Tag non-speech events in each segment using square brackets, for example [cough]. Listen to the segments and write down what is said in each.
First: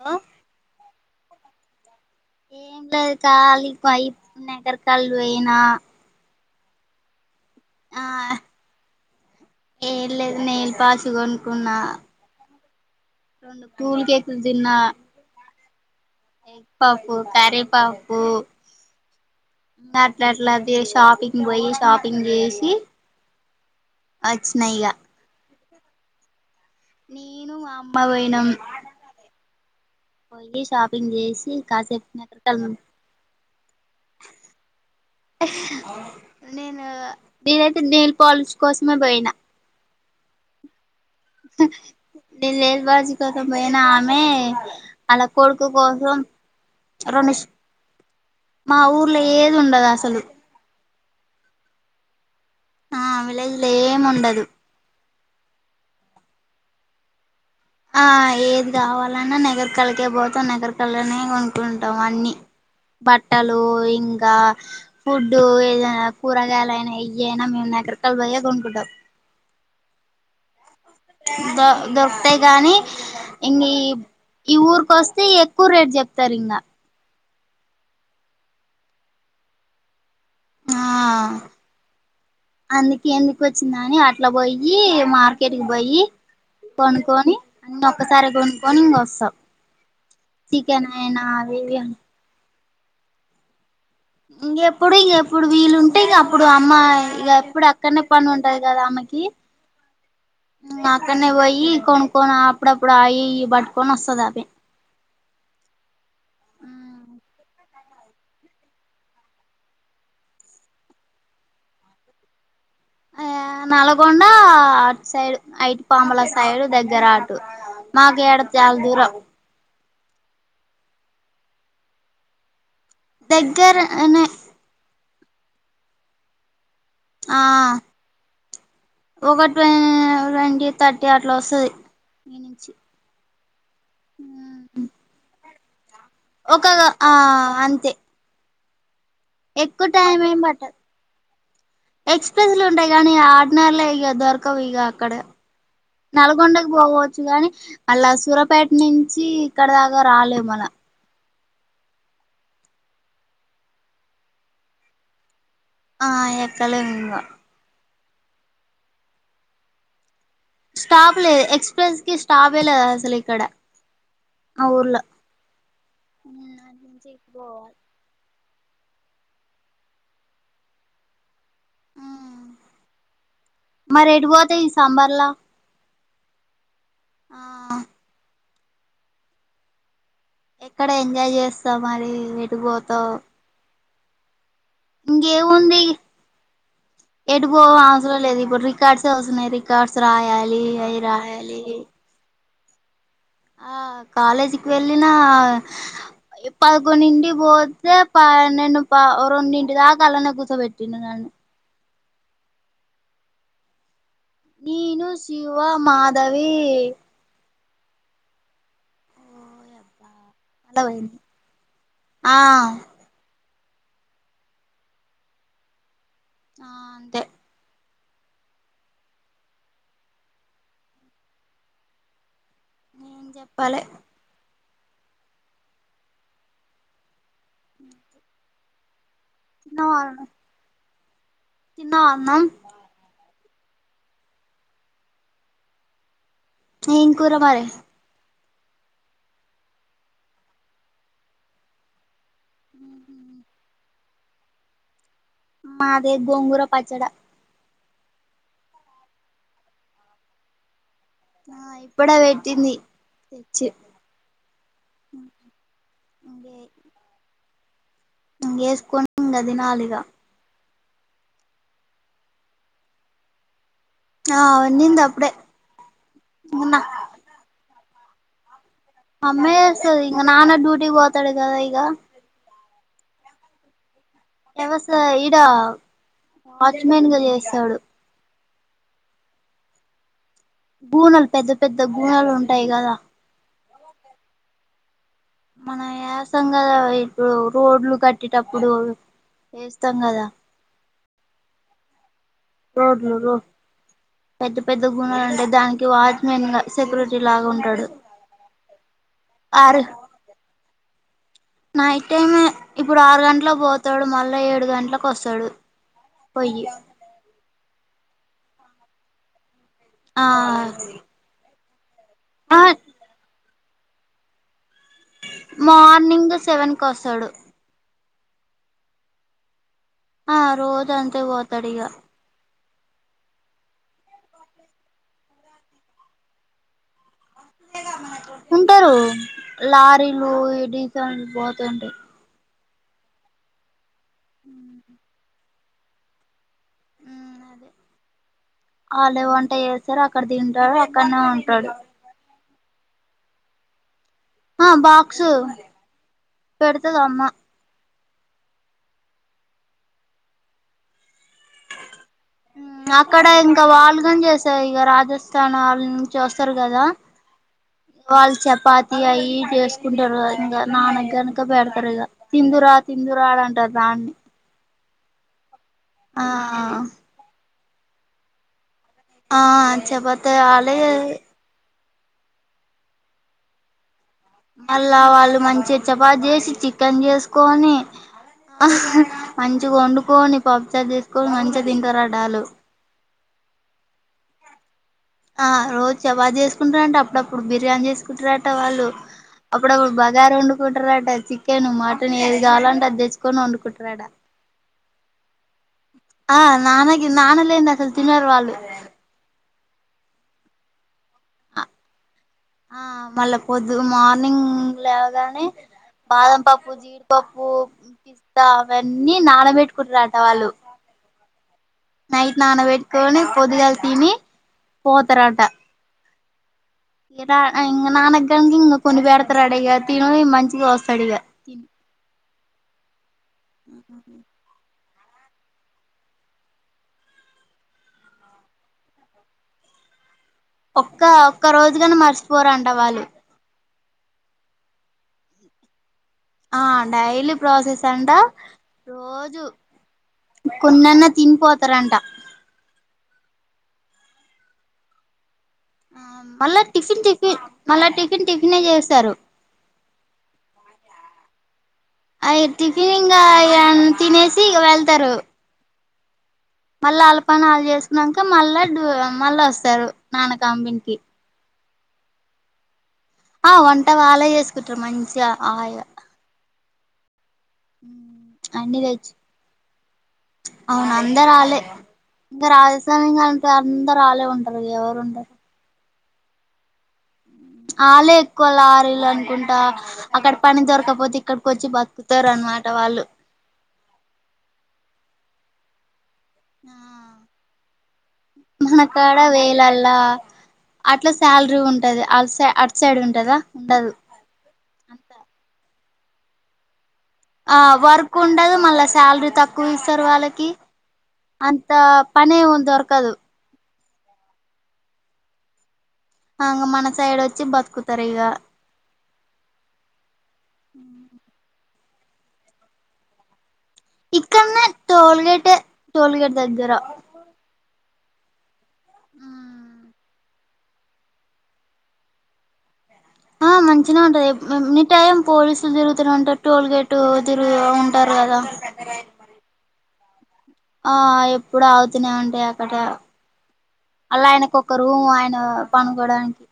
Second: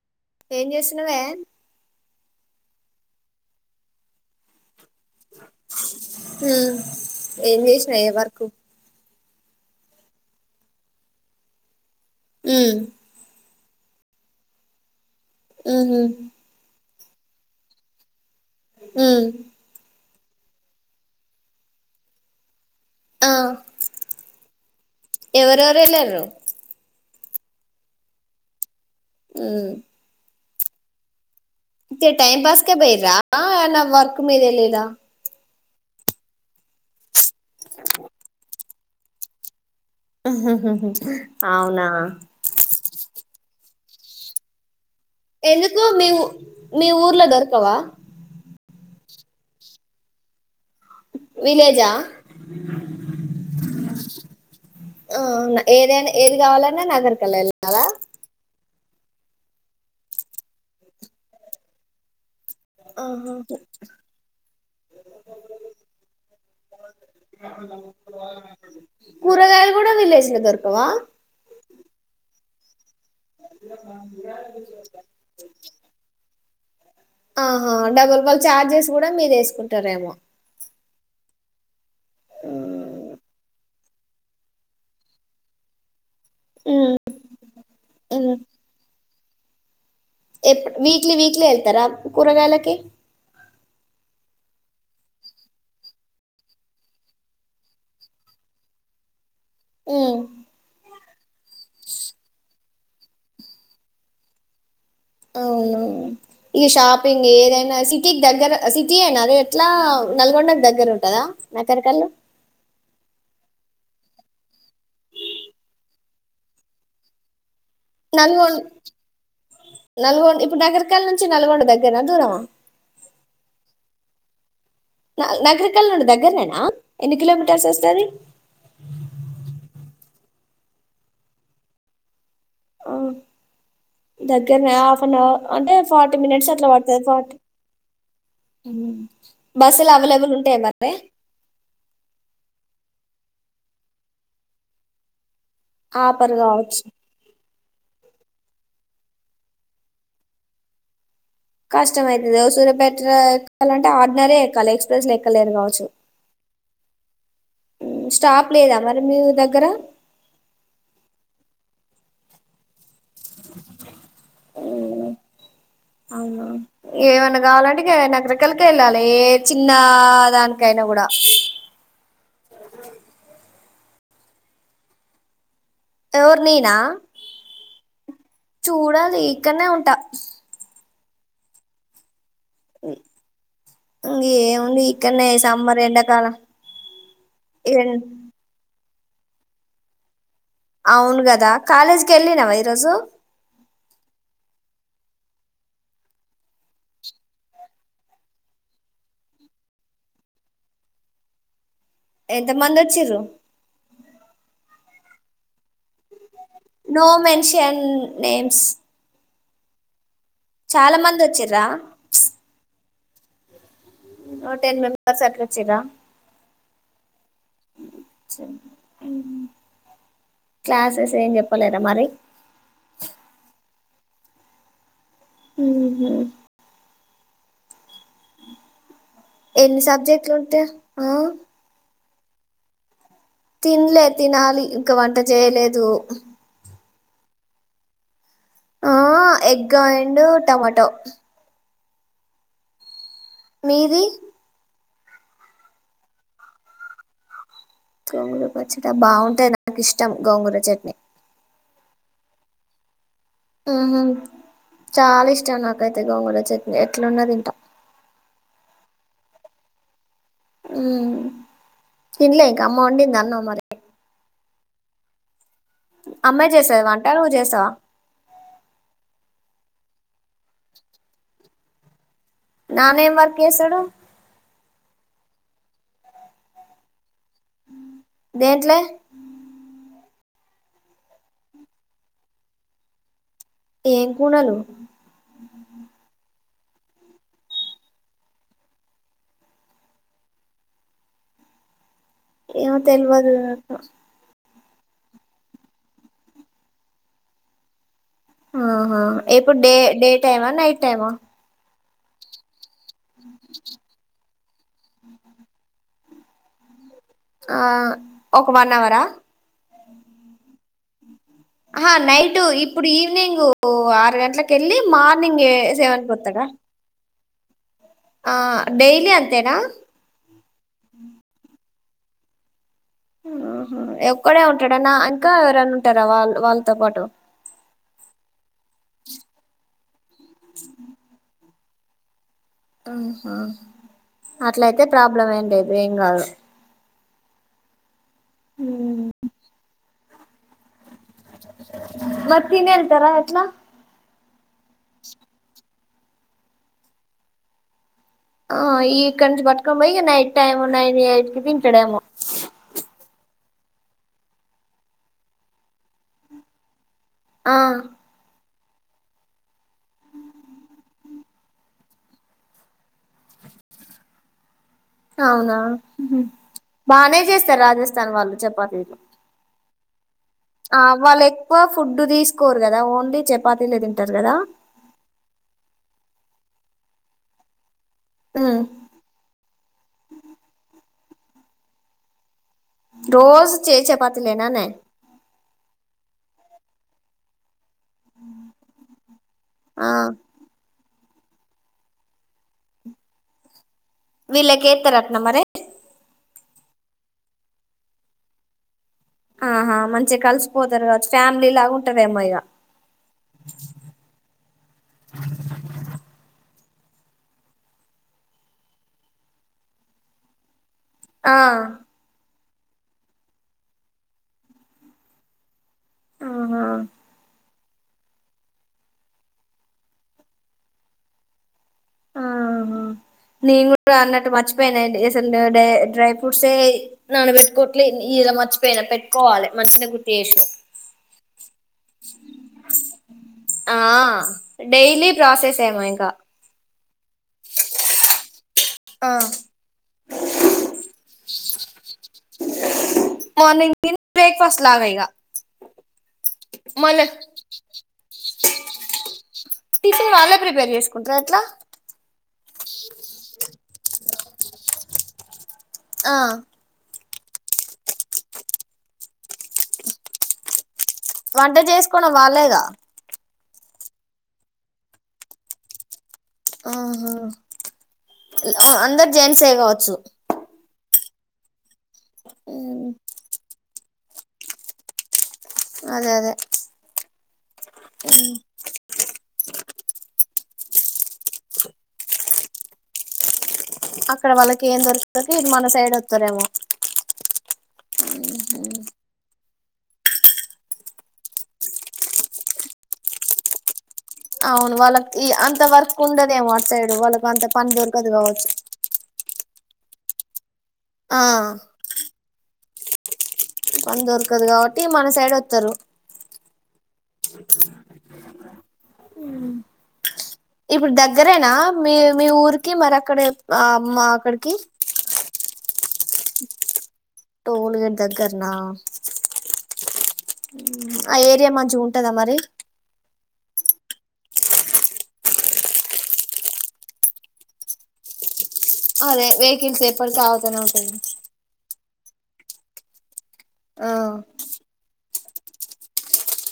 హ ఏం చేసినవే ఏం లేదు ఖాళీ [unintelligible] నగర్ కెళ్ళి పోయిన హ్మ్ ఏం చేసినా ఏ వర్క్ ఏం లేదు నెయిల్ పాలిష్ కొనుకున్నా హ్మ్ రెండు కూల్ కేకులు తిన్న ఉహు ఏ పఫ్ కర్రీ పఫ్ హ్మ్ అ అట్లాది షాపింగ్ పోయి షాపింగ్ చేసి ఆ వచ్చినా ఇగ ఎవరెవరు ఎల్లేరు నేను మా అమ్మ పోయినాం హ్మ్ పోయి షాపింగ్ చేసి కాసేపు గా టైమ్ పాస్ నగరకళ కే బోయిరా ఏమన్నా వర్క్ మీద ఎలిరా నేను నేనైతే నెయిల్ పాలిష్ కోసమే బోయినా ఆహాహహ డిలే బా తు పోయినా ఆమె అలా కొడుకు ఎందుకు మీఊ కోసం మీ ఊర్లో దొరకవా ల ఏదు ఉండదు అసలు విలేజా ఆ విలేజ్ల ఏముండదు ఆ ఏదనా ఏది కావాలన్నా నగర్ కలాల ఆ ఏది కావాలన్నా నకిరేకల్కే పోతాం నకిరేకల్నే కొనుకుంటాం అన్ని ఆహా బట్టలు ఇంకా ఫుడ్డు ఏదైనా కూరగాయలయినా ఇయ అనా మేము దగ్గర కళ పోయయా కొనుక్కుంటాం కూరగాయలు కూడా విలేకజ్ల దోరూకవ ధో దొరుకుతాయి కాగానీ ఇం ఈ ఊరికొస్తే ఎక్కువ రేట్ చెప్తారు ఇకా ఆహా డబుల్ బల్ చార్జెస్ కూడా మీరు వేసుకుంటారేమో ఆ అందుకి ఎందుకు వచ్చింది కాని అట్లా పోయి మార్కెట్కి పోయి కొనుక్కొని అ ఒక్కసారి కొనుక్కొని ఇంగోస్తాం ఎప్ వీక్లీ వీక్లీ అవి ఇవి వెళ్తారా అన్ కూరగాయలకి [inaudible] ఇంకెప్పుడు ఇంకెప్పుడు వీలుుంటే ఇంక అప్పుడు అమ్మ ఇక ఎప్పుడు అక్కడనే పని ఉంటది కదా అమ్మకి ఉమ్, మాకనే వయి కోన్ కోన్ అప్పుడప్పుడు అయి ఈవి పట్టుకొని వస్తుంది అవి అవున ఇక షాపిన్గ్ ఏదనాసి సిటీకి దగ్గర సిటీ ఎనా ఎట్లా నల్గొండకి దగ్గర ఉంటందా నకిరేకల్ ఆమె నల్గొండ అటు సైడ్ ఐటి పాంముల సైడు దగ్గర ఆటు మాకు ఎడ నల్గొండ చలా దూరం నల్గొండ ఇప్పుడు నకిరెకల్ నుంచి నల్గొండ దగ్గరనా దూరం దగ్గర నే నా నకిరెకల్ దగ్గర నేనా ఎన్ని ఆ కిలోమీటర్స్ వస్తది ఒక ట్వ ట్వంటీ థర్టీ అట్లా వస్తది [inaudible] దగ్గరనే హాఫ్ న్అవర్ అంటే [inaudible] మినిట్స్ ఒకగా ఆ అంతే అ ఎక్కువ టైం ఏం పట్టదు ఎక్స్ప్రెస్లు ఉంటాయి కానీ ఆ పట్నాల ఈగ డోర్కాకవ్ ఈగ ఆక్కడ ఆపర్ నల్గొండకి కావచ్చు పోవచ్చు గాని అల్లా సురపేట నుంచి ఇక్కడ దాకా రాలేదు మన కష్టం అవుతుంది సూర్యపేట ఎక్కాలంటే ఆర్డినరే ఎక్కాలి ఎక్స్ప్రెస్ లో ఎక్కలేరు - - ఆ ఎక్కలేమ్ ఇంకా స్టాప్ లేదా మరి మీ దగ్గర స్టాప్ లేదు ఎక్స్ప్రెస్ కి స్టాప్ లేదు అసలు ఇక్కడ ఆ ఊర్లో అవును ఏమన్నా పోవాలి కావాలంటేనకర చక్కలకి వెళ్ళాలి చిన్న దానికైనా కూడా మ రేటు పోతాయి సాంబార్లా ఎవరు నేనా ఆ చూడ ఈకన్న ఉంట ఇక్కడ ఎంజాయ్ చేస్తా మరి ఇతో ఇే ఇంకేముంది ఎటుకో అవసరం లేదు ఇప్పుడు రికార్డ్స్స రికార్డ్స్ రాయాలి అవి అవున్ గదా రాయాలి కాలేజ్కి ఎల్లినవ రజు ఆ కాలేజీకి వెళ్ళిన పదకొడింటి పోతే ప నేను ప రెండింటి దాకా అలానే కూర్చోబెట్టిన నన్నను ఎంత మంది వచ్చారు నీను శివ మాధవి ఎల్ నేమ్స్ అలా చాలా పోయింది మంది వచ్చ్రా ఆ టెన్ మెంబర్స్ హత్ర వచ్చిరా ఆ అంతే క్లాసెస్ ఏం చెప్పలేద మరి నేం చెప్పాలి హ ఎన్ని తిన్నావా సబ్జెక్ట్లు ఉంటాయా ఆ అన్న తినలే తినాలి ఇంకా వంట చేయలేదు న ఇంకూర మార ఆ ఎగ్ అండ్ టమాటో ఉ మీది మాదే గోంగూర పచ్చడా గోంగూర పచ్చడి బాగుంటాయి నాకు ఇష్టం గోంగూర చట్నీ ఆ ఇప్పుడా పెటింది చాలా ఇష్టం నాకైతే గోంగూర చట్నీ ఎట్లన్న తింట ఇ వేసుకోని ఇకా దినాలిగా ఉ తినలే ఇంకా అమ్మ వండిందా అన్నం మరి ఆ వండింది అప్పుడే అమ్మే ఇంగ చేస్తాదా నా వంటా నువ్వు చేస్తావా అమ్మేస్త ఇంకా నాన్న డ్యూటీ పోతాడు కదా ఇగ నాన్న ఏం వర్క్ చేస్తాడు వ్యవస ఇడ వాచ్మెన్ గా చేస్తాడు దేంట్లో బూనలు పెద్ద పెద్ద గూనలు ఉంటాయి కదా ఏం కూనలు మనం ఎస్తాం కదా ఇప్పుడు రోడ్లు కట్టేటప్పుడు వేస్తాం కదా ఏమో రోడ్లు తెలివదు రో పెద్ద పెద్ద గునలు ఉంటాయి దానికి వాచ్మెన్ గా సెక్యూరిటీ లాగా ఉంటాడు ఆహ ఇప్పుడు డే ఆరు డే టైమా నైట్ టైమా న్తెట్ టైమ్ ఎ ఇప్పుడు ఆరు గంటలకు పోతాడు మళ్ళా ఏడు గంటలకు వస్తాడు పోయ్యి ఆ ఒక వన్ అవరా అఆ ఆ నైట్ ఇప్పుడు ఈవనింగ్ ఓ ఆరు గంటలకి ఎళ్లి మార్నింగ్ ఎ సెవెన్ కు మార్నింగ్ వత్తడా సెవెన్ కి వస్తాడు ఆ డైలీ అంతేనా ఆ రోజు అంతే పోతాడు ఇక ఆహా ఒక్కడే ఉంటాడాన ఇంకా ఎవరన్నా ఉంటారా వాళ్ళ వాళ్ళతో పాటు ఉంటారు లారీలు డీజల్ పో కొంటే ఆహా అట్ల అయితే ప్రాబ్లం ఏం లేదు ఏం కాదు ఉ అదే వళ్ళే వంటా చెసు సరే అక్కడ తింటాడ అక్కన్నే ఉంటాడు తని వెళ్తారా ఎట్లా ఆ బాక్స్ ఉ పెడుతాది అన్నాం ఓహొ ఇక్కడినించి బట్కొని బొయి night time nine eight tiffin కుడయమ అక్కడ ఇంకా వాళ్ళుగాని చేసారు ఇక రాజస్థాన్ వాళ్ళ నుంచి వస్తారు కదా ఆ పాతి అయి ఇయి చేసుకుంటారు ఇంకా నాన్నగ కనుక పెడతారు ఇక తిందురా తిందురాడ అంటారు దాన్ని అవునా ఉహు ఆ బానే చేస్త రాజస్థాన్ వాళ్ళు చెపాతీలు ఆ చెపాత్ ఆ వాళ్ళు ఎక్కువ ఫుడ్ తీసుకోరు కదా ఓన్లీ చపాతీలే తిం మళ్ళా వాళ్ళు మంచి చపా చేసి చిక్ క్కన్ చేసుకొని హ్మ్. మంచిగా వండుకోని పప్పుచార్ క్కువ మంచిగా తింటారడాలు రోజు చే చపాతి నేనానే ఆ రోజు చపాతి చేసుకుంటారంట అప్పుడప్పుడు బిర్ ర్యాన్ చేసుకుంటారట వాళ్ళు ఆ అప్పుడప్పుడు బగర్ వండుకుంటారట చికెన్ మటన్ ఏది కావాలంటే అది తెచ్చుకొని వండుకుం వీళ్ళ కేతారత్న మరి ఆ నాన్నగి నాన్నలేందసలు తినరు వాళ్ళు ఆహా మంచి కలిసిపోతారు కాచ్చ ఆ మళ్ళా పొద్దు మార్నింగ్ లేవగానే బాదం పప్ ప్పు జీడిపప్పు పిస్తా అవన్నీ నానబెట్టుకుంటారట వాళ్ళు ఆ నాన వెట్కొని పొద్దుగాల తిని పోతరాట ఆహా ఏదా ఆ ఇంకా నానగనికి ఇంక కొనిబెడతారాడిగా తిను మంచిగా వస్తాడు ఇగ ఆహహ నేను కూడా అన్నట్టు మర్చిపోయానే డేస్ అంతా డై డ్రై ఫ్రూట్స్ ఎ నానబెట్టుకోవట్లేదు ఈడ మర్చిపోయిన పెట్కోవాలి మంచినే గుర్ ఒక్క ఒక్క రోజుగానే మర్చిపోరంట వాళ్ళు ఆ డైలీ ప్రాసెస్ ఏమో ఇంకా ఆ డైలీ ప్రాసెస్ అంట ఆ రోజు కొన్నన్నా తినిపోతారంట మార్నింగ్ [inaudible] బ్రేక్ఫాస్ట్ లాగ ఇగ ఆ మళ్ళా మళ్ళ టిఫిన్ టిఫిన్ మళ్ళా టిఫిన్ టిఫిన్ ఎ చేస్తారు టిఫిన్ వాళ్ళే ప్రిపేర్ చేసుకుంటారా ఎట్లా అయి టిఫిన్ ఇంగా ఇగ తినేసి వెళ్తారు ఆ ళ్ళా ఆళ్లపని వాళ్ళు చేసుకున్నాక మళ్ళా డు మళ్ళా వస్తారు నానకంబింకి వంట చేసుకోడం వాళ్లేేగా ఆ వంట వాళ్లే చేసుకుంటారు మంచిగా హాయిగా ఆహా ఆ అన్ని తెచ్చు అందరు జెంట్స్ యే కావచ్చు అవును అందరు ఆల్లే ఇంగా రాజస్వామంగాని ఆళ్ళే ఉంటారు ఇగ ఎవరు ఉండరు. అదే అదే ఆళ్ళే ఎక్కువ లారీళ్లు అనుకుంటా. అక్కడ పని దొరకకపోతే ఇక్కడికి వచ్చి బతుకుతారు. అనమాట వాళ్ళు అక్కడ వాళ్ళకి ఏం దొరుకుతది. మన సైడ్ వత్ ఆహ్ మనకాడ వేల్ లలా అట్లా శాలరీ ఉంటది. అల్ సై అటు సైడ్ ఉంటదా ఉండదు. కుండదేమో అట్ సైడ్ వాళ్ళకి అంత ఆ పని దొరకదు వర్క్ కావచ్చు ఉండదు మళ్ళా. శాలరీ తక్కువ్ కు ఇస్తారు వాళ్ళకి. ఆ అంత పనే ఉన్ దొరకదు పని దొరకదు కాబట్టి మన సైడ్ వస్తారు. అంగ మన సైడ్ వచ్చి బతుకుతారు ఇగా ఉహ్ ఇప్పుడు దగ్గరేనా మీ మీ ఊరికి మరి అక్కడే ఆహ్ మా అక్కడికి ఇక్కడనే టోల్గేట్ టోల్గేట్ దగ్గర దగ్గర్న ఉహ్మ్ ఉహ్ ఆ ఏరియా మంచిగ ఉంటదా మరి ఆ మంచిన్నే ఉంటది. ఎనీ టైం పోలీసులు తిరుగుతూనే ఉంటారు టోల్ గేట్ తిరుగు ఉంటారు. కదా అదే వేకిల్స్ ఎపర్కి అగ్ ఆ ఎప్పుడు అగుత్ తున్నె ఉంటే అక్కడ ఆ అల్లా ఆయనకు ఒక రూమ్ ఆయన ఆహ్ పనుకోడానికి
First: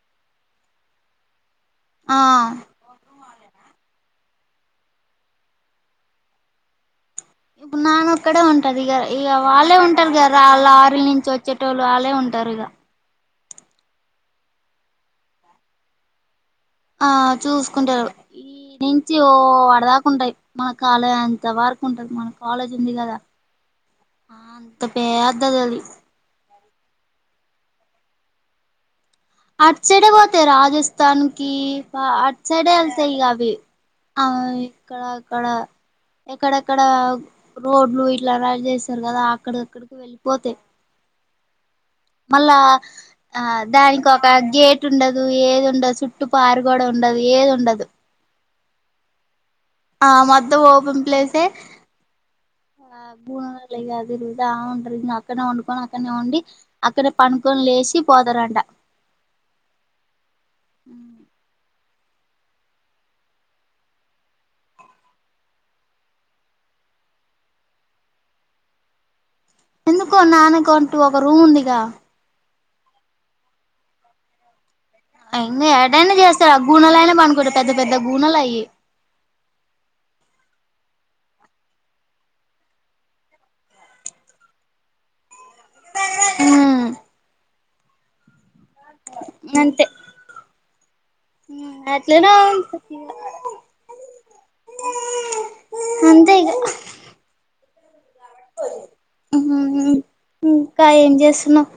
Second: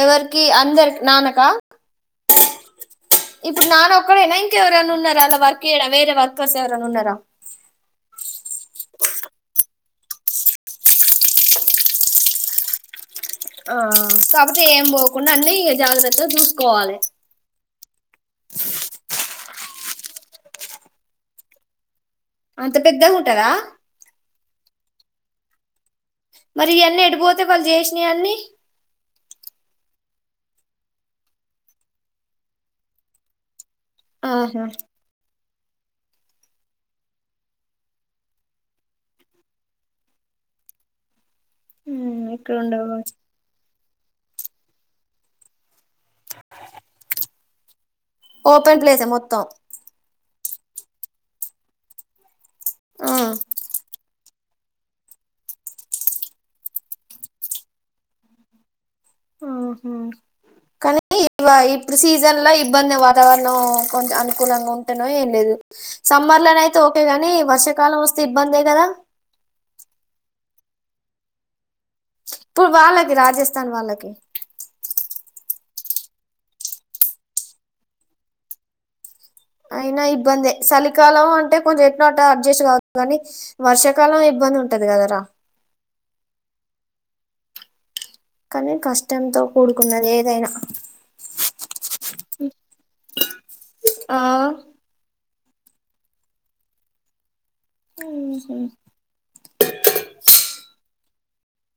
ఎవరికి అందరికి నానకా ఆహ్ ఇప్పుడు నాన ఒక్కడేనా ఇంకెవరైనా ఉన్నారా. అలా వర్క్ చేయడం వేరే వర్కర్స్ ఎవరైనా ఉన్నారా. ఇప్పుడు నాన్న ఒక్కడే ఉంటది. ఇగ ఇగ వాళ్ళే ఉంటారు. గాదా ళ్ళ లారీ నుంచి వచ్చేటోళ్ళు వాళ్ళే ఉంటారు ఇగా. ఆహ్ కాకపోతే ఏం పోకుండా అన్ని జాగ్రత్తగా చూస్ ఆహ్ చూస్ కుంటారు. ఈ నుంచి ఓ ఆడదాకుంటాయి మన కాలెజ్ అంత వరకు ఉంటది. మన అంత కాలేజ్ పెద్దగా ఉంటద. త పేద్దదది మరి ఇయన్నీ ఎటు పోతయి వాళ్ళు చేసినయి అన్నీ అటుసైడే పోతయి రాజస్థాన్ కి అటుసైడే ఎళ్తయి ఇగ అవి ఆ ఆహా ఇక్కడ అక్కడ ఎక్కడెక్కడ రోడ్లు ఇట్ల రాజేస్తరు కదా అక్కడికక్కడికి వెళ్ళిపోతై ఇక్కడ మళ్ళా ఉండవు ఆ దా కో ఒక గేట్ ఉండదు ఏది ఉండదు చుట్టూ పారు గోడ ఉండదు ఏదుండదు ఓపెన్ ప్లేసే మొత్తం ఆ మొత్తం ఓపెన్ ప్లేసే ఆ భుమోలిగ తిరు తా వుంటరు ఇంగ అక్కడ వండుకొని, అక్కడనే ఉండి, అక్కడ పండుకొని లేసి పోతరంట. ఆ హా కానీ [inaudible] ఇప్పుడు సీజన్ల ఇబ్బంది వాతావరణము కొంచం అనుకూలంగా ఉంటేనో ఏం లేదు. సమ్మర్ లోనైతే ఓకే గాని వర్షాకాలం వస్తే ఇబ్బందే కదా. ఎందుకు నాన్నకు అంటూ ఒక రూమ్ ఉందిగా? ఇప్పుడు వాళ్ళకి రాజస్థాన్ వాళ్ళకి ఇంగ ఏటైనా చేస్తరు ఆ గూనలయినా పండుకుంటరు పెద్ద పెద్ద గూనలు అయి అయిన ఇబ్బందే సలికాలం అంటే కొంచెం ఎట్నో అట్ట అడ్జస్ట్ కా [inaudible] కాని వర్షాకాలం ఇబ్బంది ఉంటది కదరా. హా కాని కష్టంతో అంతే కూడుకున్నది ఏదైనా. అట్లనే ఉంటది ఆ అంతే ఇగా ఊహు మ్మూ హ్మ్ కా ఏం చేస్తున్నవ్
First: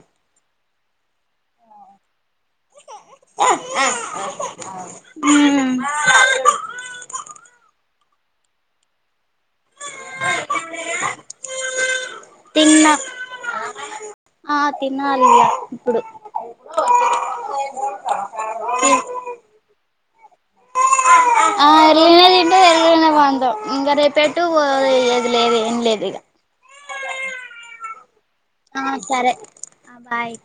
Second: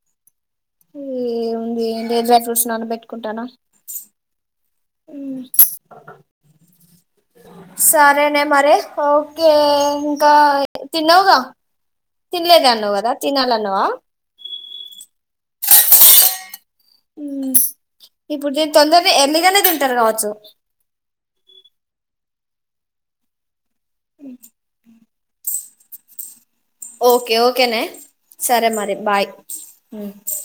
ఏ ఉంది ఏం లేదులే డ్రెస్ నాన్న పెట్టుకుంటానా మ్మూ సరేనే మరి ఓకే ఇంకా తిన్నవుగా తినలేదు తిన్నా అన్నావ్ కదా తినాలన్నావా? ఆ తినాలి ఇగ ఇప్పుడు మ్మ్ ఇప్పుడు దీని తొందరగా ఎర్లీగనే తింటరు కావొచ్చు ఆ ఎర్లిగనే తింటం ఎర్లిగనే పటం ఇంకా రేపేటు పోయే ది లేదు ఏం లేదు ఇగ ఓకే ఓకే నే సరే ఆ మరి బాయ్ సరే ఆ మ్ బాయ్